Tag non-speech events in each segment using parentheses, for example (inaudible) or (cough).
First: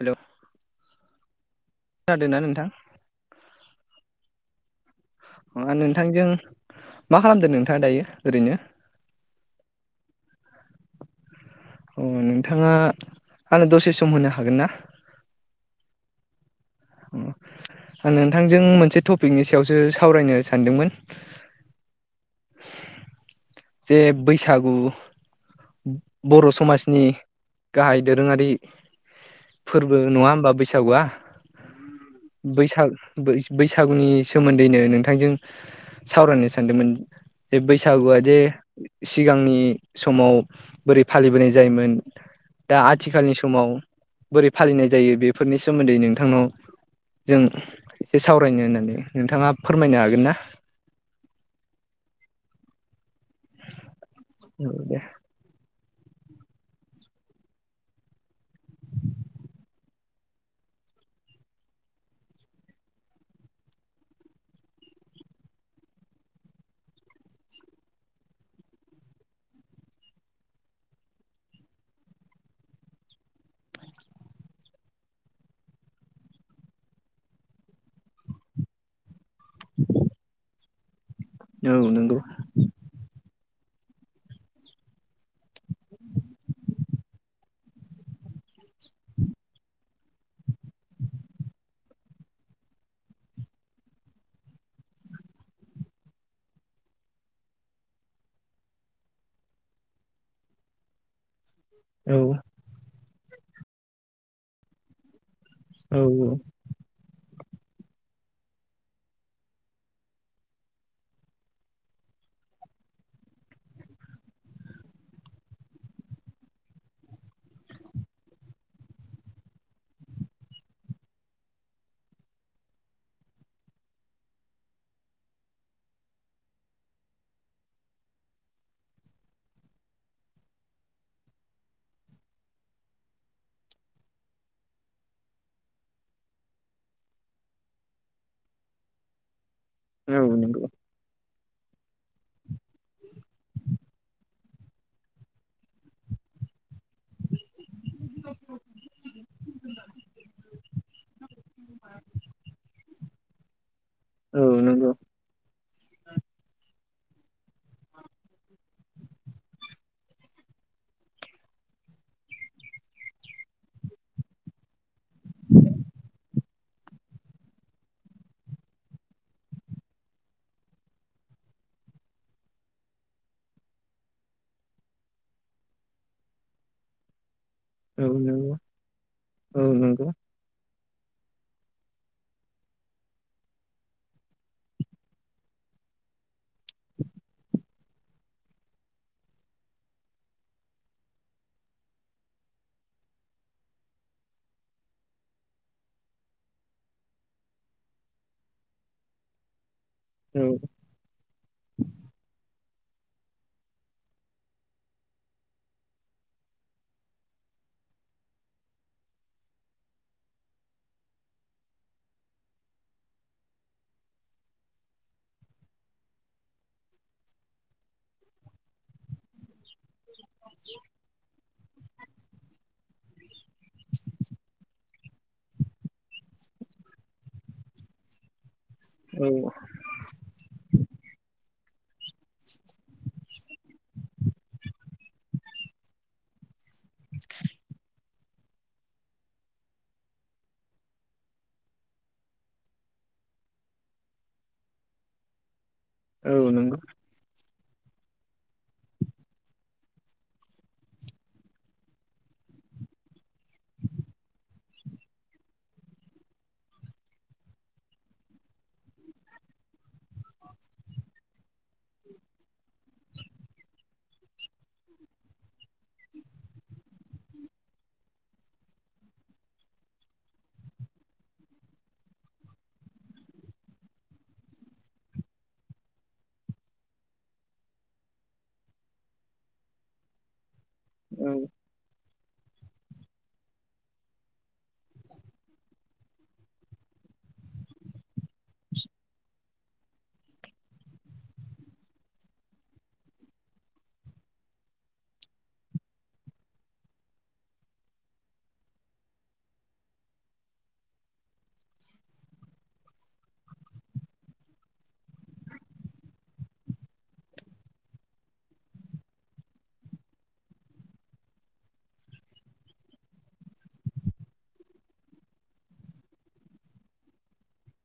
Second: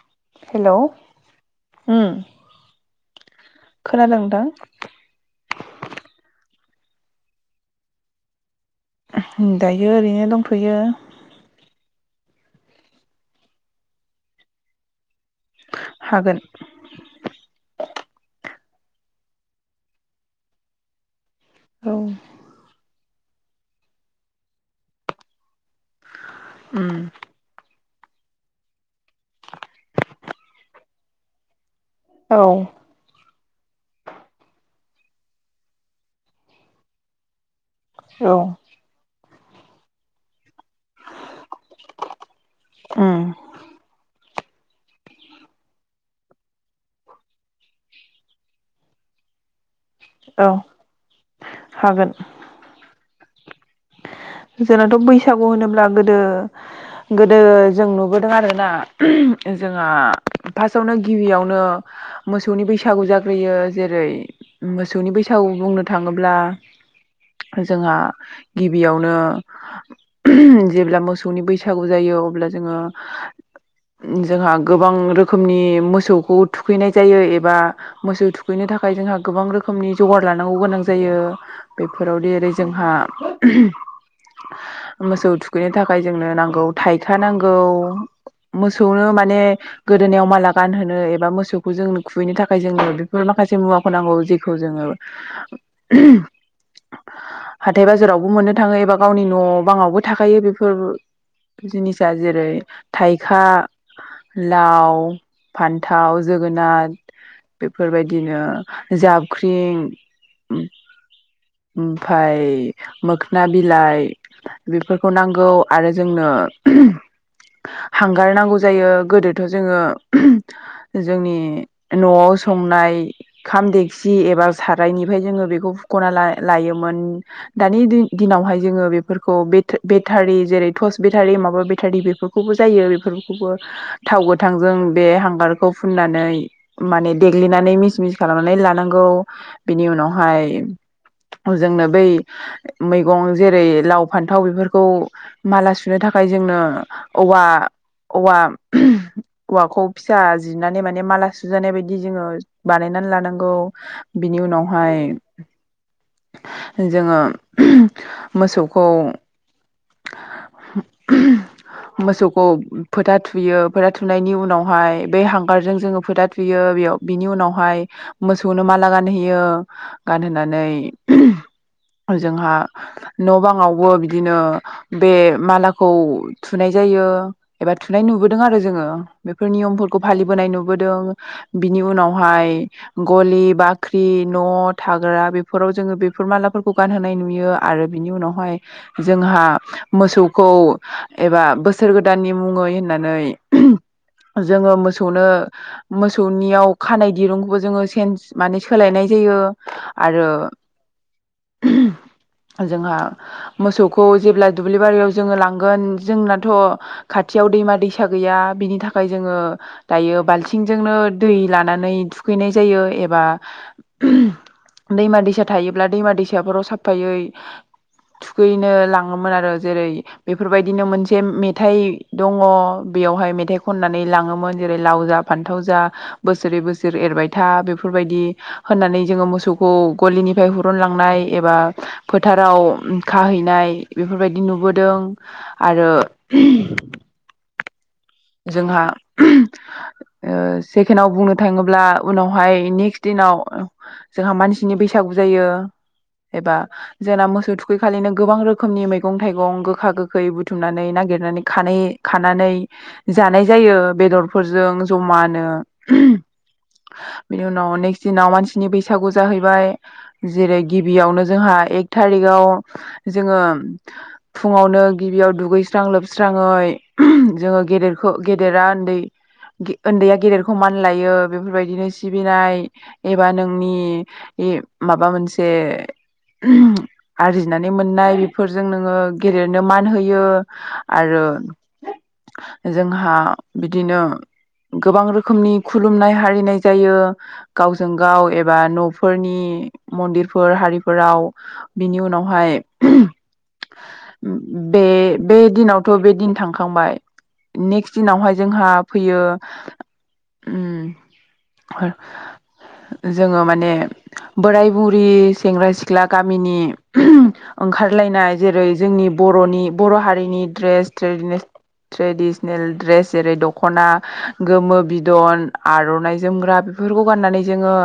Hello hello उम खोनादोंना नोंथां खोनादों नोंथां? नोंथांजों मा खालामदों नोंथांङा दायो ओरैनो? दायो ओरैनो दंथ'यो। अ नोंथांङा आंनो दसे सम होनो हागोन ना? हागोन। अ आं नोंथांजों मोनसे टपिकनि सायावसो सावरायनो सानदोंमोन। औ। जे बैसागु बर' उम समाजनि गाहाय दोरोंङारि फोरबो नङा होमबा बैसागुआ बैसाग बै बैसागुनि सोमोन्दैनो नों नोंजों सावरायनो सानदोंमोन जे बैसागुआ जे सिगांनि समाव बोरै फालिबोनाय जायोमोन दा आथिखालनि समाव बोरै फालिनाय जायो बेफोरनि सोमोन्दै नों नोंथांनाव जों एसे सावरायनो होननानै नोंथांङा औ हागोन। औ दे जोंनाथ' बैसागु होनोब्ला गोदो गोदो गोदो जों नुबोदों आरोना जोंहा फार्स्टआवनो गिबियावनो मोसौनि बैसागु जाग्रोयो जेरै मोसौनि बैसागु बुंनो थांङोब्ला जोंहा गिबियावनो जेब्ला मोसौनि बैसागु जायो अब्ला जोङो जोंहा गोबां रोखोमनि मोसौखौ थुखैनाय जायो एबा मोसौ थुखैनो थाखाय जोंहा गोबां रोखोमनि जगार लानांगौ गोनां जायो। औ नंगौ बेफोरावदि ओरै जोंहा मोसौ थुखैनो थाखाय जोंनो नांगौ थाइखा नांगौ मोसौनो माने गोदोनायाव माला गानहोनो एबा मोसौखौ जों खुहैनो थाखाय जोंनो बेफोर माखासे मुवाखौ नांगौ जेखौ जोङो हाथाय बाजाराव मोननो थाङो एबा गावनि न' बाङावबो थाखायो बेफोरबो। जिनिस औ आ जेरै थाइखा लाव औ फान्थाव जोगोनार। बेफोरबायदिनो जाबख्रिं ओमफाय मोखोना बिलाइ बेफोरखौ नांगौ आरो जोंनो हांगार नांगौ जायो गोदोथ' जोङो जोंनि न'आव संनाय खाम देखसि एबा सारायनिफ्राय जोङो बेखौ फुख'ना ला लायोमोन। दानि दिन दिनावहाय जोङो बेफोरखौ बेटरि बेटारि जेरै टर्च बेटारि माबा बेटारि बेफोरखौबो जायो बेफोरखौबो थाव गोथांजों बे हांगारखौ फुननानै माने देग्लिनानै मिस मिस खालामनानै लानांगौ। बिनि औ औ उनावहाय नंगौ जोंनो बै मैगं जेरै लाव फान्थाव बेफोरखौ माला सुनो थाखाय जोंनो औवा औवा औवाखौ फिसा जिरनानै माने माला सुजानाय बायदि जोङो बानायनानै लानांगौ औ बिनि नंगौ उनावहाय जोङो मोसौखौ मोसौखौ फोथा थुयो फोथा थुनायनि उनावहाय बे हांगारजों जोङो फोथा थुयो बेयाव बिनि उनावहाय मोसौनो माला गानहोयो गानहोनानै जोंहा न' बाङावबो बिदिनो बे मालाखौ थुनाय जायो। एबा औ थुनाय नुबोदों नंगौ आरो जोङो बेफोर औ नियमफोरखौ नंगौ फालिबोनाय नुबो दों बिनि उनावहाय गलि बाख्रि न' थाग्रा बेफोराव जोङो बेफोर मालाफोरखौ गानहोनाय नुयो आरो बिनि उनावहाय जोंहा मोसौखौ एबा बोसोर गोदाननि मुङै होननानै जोङो मोसौनो मोसौनियाव खानाय दिरुंखौबो जोङो सेन्स माने सोलायनाय जायो। औ आरो जोंहा मोसौखौ जेब्ला दुब्लि बारियाव जोङो लांगोन जोंनाथ' खाथियाव दैमा दैसा गैया बिनि थाखाय जोङो दायो बालथिंजोंनो दै लानानै थुखैनाय जायो एबा दैमा दैसा थायोब्ला दैमा दैसाफोराव साफफायै थुखैनो मोन आरो जेरै बेफोरबायदिनो मोनसे मेथाइ दङ बेयावहाय मेथाइ खननानै लाङोमोन जेरै लाव जा फान्थाव जा बोसोरै बोसोर एरबाय था बेफोरबायदि होननानै औ नंगौ औ जोङो मोसौखौ गलिनिफ्राय हुरुनलांनाय एबा फोथाराव खाहैनाय। बेफोरबायदि नुबोदों आरो जोंहा ओ सेकेणडआव बुंनो थाङोब्ला उनावहाय नेक्स्ट दिनाव जोंहा मानसिनि बैसागु जायो। एबा जेनना मोसौ थु बैखालिनो गोबां रोखोमनि मैगं थाइगं गोखा गोखै बुथुमनानै नागिरनानै खानाय खानानै जानाय जायो बेदरफोरजों जमानो बेनि उनाव नेक्स्ट दिनाव मानसिनि बैसागु जाहैबाय जेरै गिबियावनो जोंहा एक थारिख'आव जोङो फुङावनो गिबियाव दुगैस्रां लोबस्राङै जोङो गेदेर खो गेदेरा उन्दै उन्दैया गेदेरखौ मान लायो बेफोरबायदिनो सिबिनाय एबा नोंनि ए माबा मोनसे आरजिनानै मोननाय बेफोरजों नोङो गेदेरनो मान होयो। आरो जोंहा बिदिनो गोबां रोखोमनि खुलुमनाय हारिनाय जायो गावजों गाव एबा न'फोरनि मन्दिरफोर हारिफोराव बिनि उनावहाय बे बे दिनावथ' बे दिन थांखांबाय। नेक्स्ट दिनावहाय जोंहा फैयो उम फोर जोङो माने बोराय बुरि सेंग्रा सिख्ला गामिनि ओंखारलायनाय जेरै जोंनि बरनि बर' हारिनि ड्रेस ट्रेडिनेसनेल ट्रेडिसनेल द्रेस जेरै दख'ना गोमो बिदन आर'नाइ जोमग्रा बेफोरखौ गाननानै जोङो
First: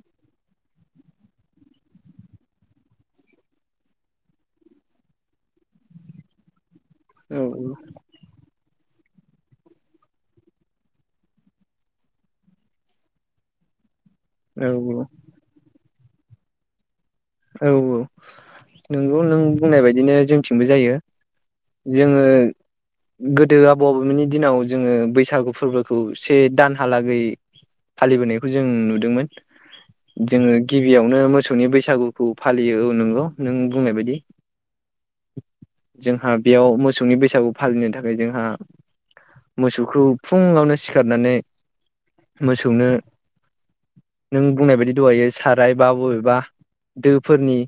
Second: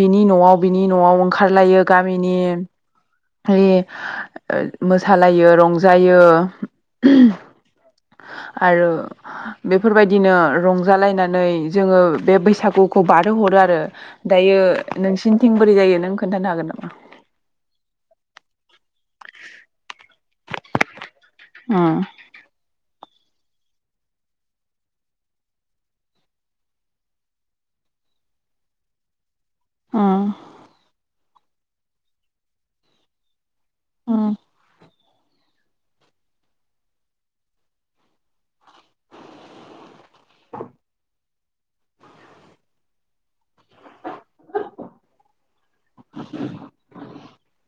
बिनि न'आव बिनि न'आव ओंखारलायो गामिनि ओ मोसालायो रंजायो। औ औ आरो बेफोरबायदिनो रंजालायनानै जोंङो बे बैसागुखौ बारहो हरो आरो। दायो औ औ नोंसिनिथिं बोरै जायो नों खोन्थानो हागोन नामा? औ औ नोंगौ नों बुंनाय बायदिनो जोंथिंबो जायो उम जोंङो गोदो आबौ-आबैमोननि दिनाव जोंङो बैसागु फोरबोखौ से दानहालागै फालिबोनायखौ जों नुदोंमोन। जोंङो गिबियावनो मोसौ सौनि बैसागु खौ फालियो औ नोंगौ नों बुंनाय बायदि जोंहा बेयाव मोसौनि बैसागु फालिनो थाखाय जोंहा मोसौखौ फुंङावनो सिखारनानै मोसौनो नों बुंनाय बायदि दहायो सारायबा बबेबा दो फोरनि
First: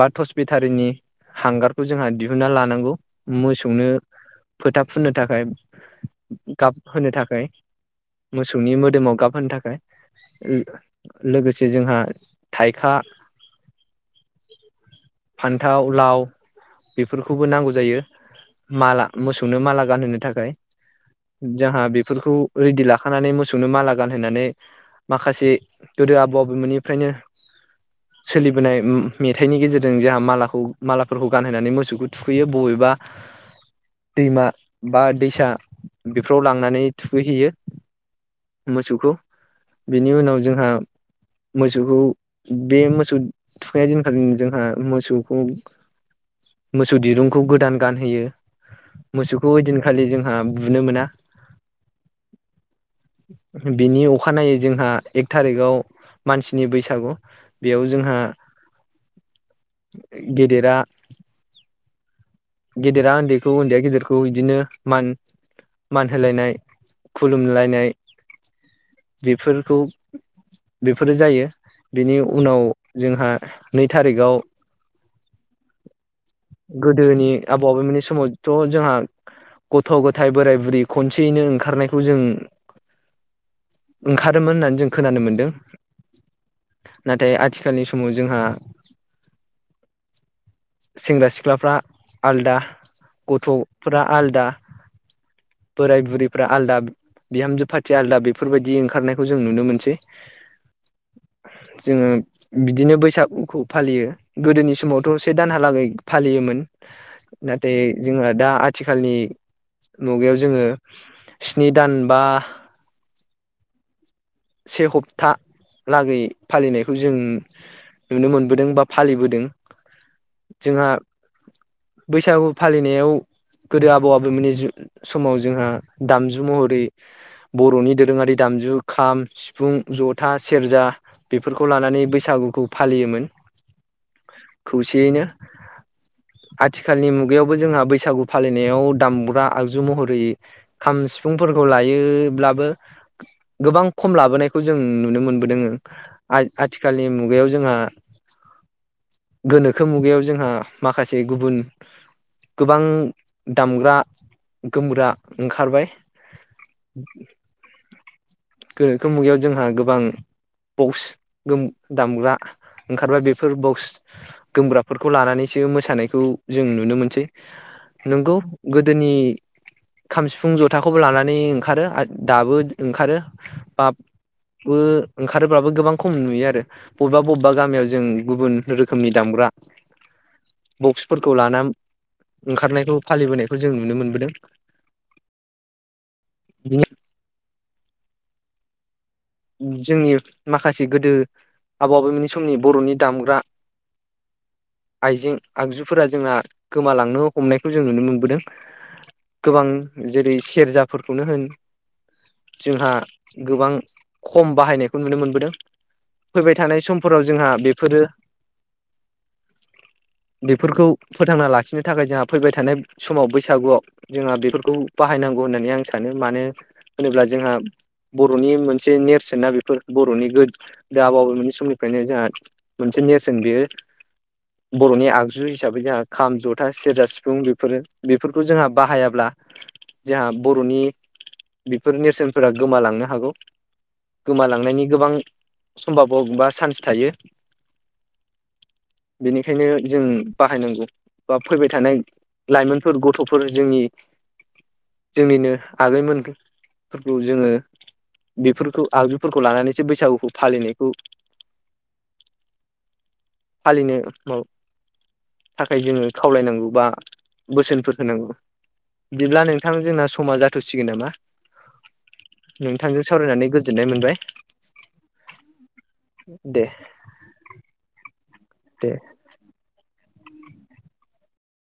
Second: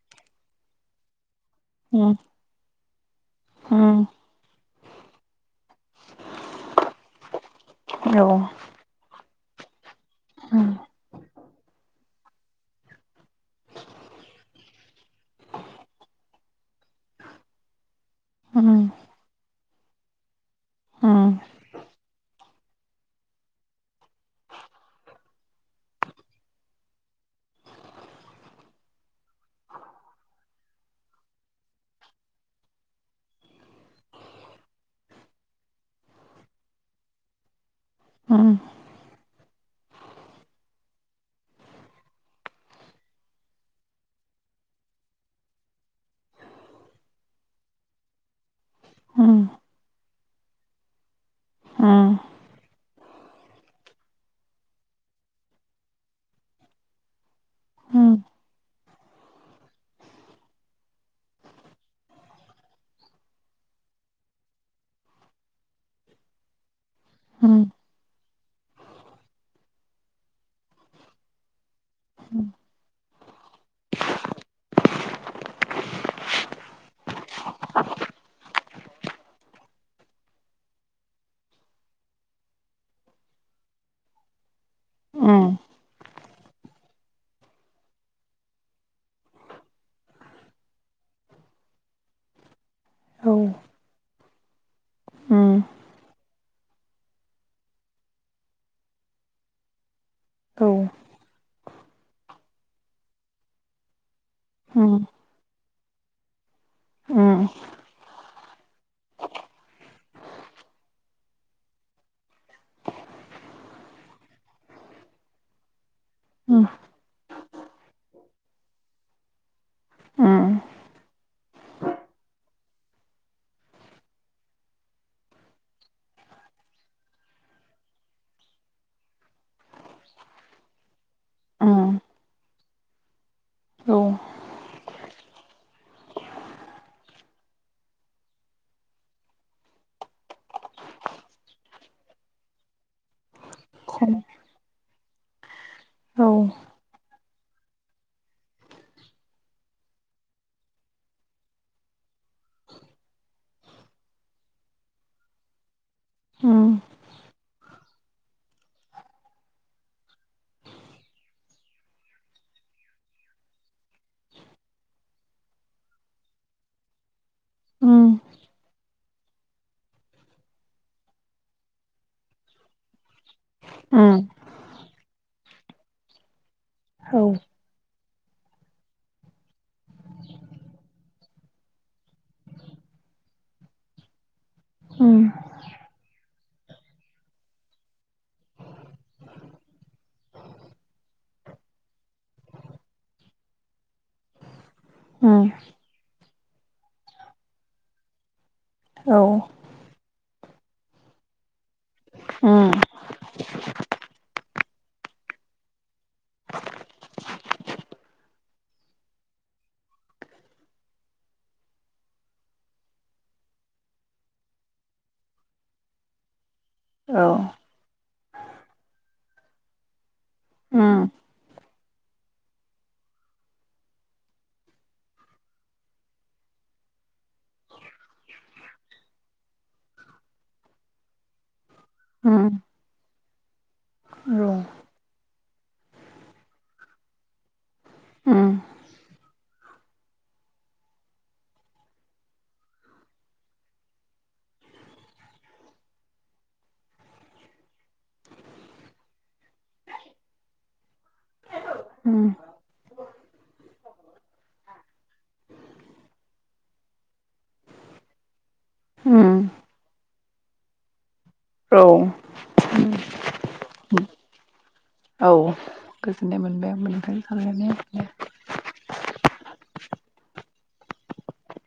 बा ट'स बेटारिनि हांगारखौ जोंहा दिहुनना लानांगौ मोसौनो फोथा फुननो थाखाय गाब होनो थाखाय मोसौनि मोदोमाव गाब होनो थाखाय लो-लोगोसे जोंहा थाइखा फान्थाव लाव बेफोरखौबो नांगौ जायो माला मोसौनो माला गानहोनो थाखाय जाहा बेफोरखौ रेडि लाखानानै मोसौनो माला गानहोनानै माखासे गोदो आबौ-आबैमोननि फ्रायनो सोलिबोनाय उय मेथाइनि गेजेरजों जोंहा मालाखौ मालाफोरखौ गानहोनानै मोसौखौ थुखैयो बबेबा दैमा बा दैसा बेफोराव लांनानै थुखैहैयो। मोसौखौ बिनि उनाव जोंहा मोसौखौ बे मोसौ थुखैनाय दिनखालिनो जोंहा मोसौखौ मोसौ दिरुंखौ गोदान गानहोयो। मोसौखौ ओइदिनखालि जों ओ‌ बुनो मोना उम बिनि अखानायै जोंहा एक थारिगाव मानसिनि बैसागु बेयाव जोंहा गेदेरा गेदेरा ओन्दैखौ ओन्दैया गेदेरखौ इदिनो मान मान होलायनाय खुलुमलायनाय बेफोरखौ बेफोरो जायो बेनि उनाव जोंहा नै थारिखआव गोदोनि आबौ आबैमोननि समावथ' जोंहा गथ' गथाय बोराय बुरै खनसेयैनो ओंखारनायखौ जों ओंखारोमोन होननानै जों खोनानो मोन्दों। नाथाय आथिखालनि समाव जोंहा सेंग्रा सिख्लाफ्रा आलदा गथ'फ्रा आलदा बोराय बुरि फोरा आलदा बिहामजो फारथि आलदा बेफोरबायदि ओंखारनायखौ जों नुनो मोनसै ‌ जोङो बिदिनो बैसागुखौ फालियो। गोदोनि समावथ' से दानहालागै फालियोमोन नाथाय जोंहा दा आथिखालनि मुगायाव जोङो स्नि दान बा से हप्ता लागै फालिनायखौ जों नुनो मोनबोदों बा फालिबोदों जोंहा बैसागु फालिनायाव गोदो आबौ आबौमोननि जु समाव जोंहा दामजु महरै बर'नि दोरोङारि दामजु खाम, सिफुं, ओंज था सेरजा बेफोरखौ लानानै बैसागुखौ फालियोमोन। औ। खौसेयैनो आथिखालनि मुगायावबो जोंहा बैसागु फालिनायाव दामग्रा आगजु महरै खाम सिफुंफोरखौ लायोब्लाबो गोबां खम लाबोनायखौ जों नु नुनो मोनबोदोंङो। आ आथिखालनि मु मुगायाव जोंहा गोनोखो मुगायाव जोंहा माखासे गुबुन गोबां दामग्रा गोमग्रा ओंखारबाय (inaudible) गोनोखो मुगायाव जोंहा गोब गोबां बक्स गोम दामग्रा ओंखारबाय बेफोर बक्स गोमग्राफोर खौ लानानैसो मोसानायखौ जों नुनो मोनसै। नंगौ गोदोनि खाम, सिफुं, जथाखौबो लानानै ओंखारो दाबो ओंखारो। बाबो उम। ओंखारोब्लाबो गोबां खम नुयो आरो। बबेबा बबेबा गामियाव जोंनि गुबुन रोखोमनि दामग्रा बक्सफोरखौ लाना ओंखारनायखौ फालिबोनायखौ जों नुनो मोनबोदों। जोंनि माखासे गोदो आबौ आबौमोननि समनि बर'नि दामग्रा आइजें आगजुफोरा जोंहा गोमालांनो हमनायखौ जों नुनो मोनबोदों। गोबां जेरै सेरजाफोरखौनो होन जोंहा गोबां खम बाहायनायखौ नुनो मोनबोदों फैबाय थानाय समफोराव जोंहा बेफोरो बेफोरखौ फोथांना लाखिनो थाखाय जोंहा फैबाय थानाय समाव बैसागुआव जोंहा बेफोरखौ बाहायनांगौ होननानै आं सानो मानो होनोब्ला जोंहा बर'नि मोनसे मोनसे नेरसोन ना बेफोर बर'नि गोद दा बबे मोननि समनिफ्रायनो जोंहा मोनसे नेरसोन बेयो बर'नि आगजु हिसाबै जोंहा खाम जथा सेरजा सिफुं बेफोरो बेफोरखौ जोंहा बाहायाब्ला जोंहा बर'नि बेफोर नेरसोनफोरा गोमालांनो हागौ। गोमालांनायनि गोबां समभाबाव बा चान्स थायो बेनिखायनो जों बाहायनांगौ बा फैबाय थानाय लाइमोनफोर गथ'फोर जोंनि जोंनिनो आगैमोनफोरखौ जोङो बेफोरखौ आगिफोरखौ लानानैसो बैसागुखौ फालिनायखौ उम फालिनो थाखाय जोङो खावलायनांगौ बा बोसोनफोर होनांगौ बिदिब्ला नोंथां जोंना समा जाथ'सिगोन नामा? औ नोंथांजों सावरायनानै गोजोननाय मोनबाय। औ गोजोननाय दे मोनबाय आंबो नोंथांजों सावरायनानै (unintelligible)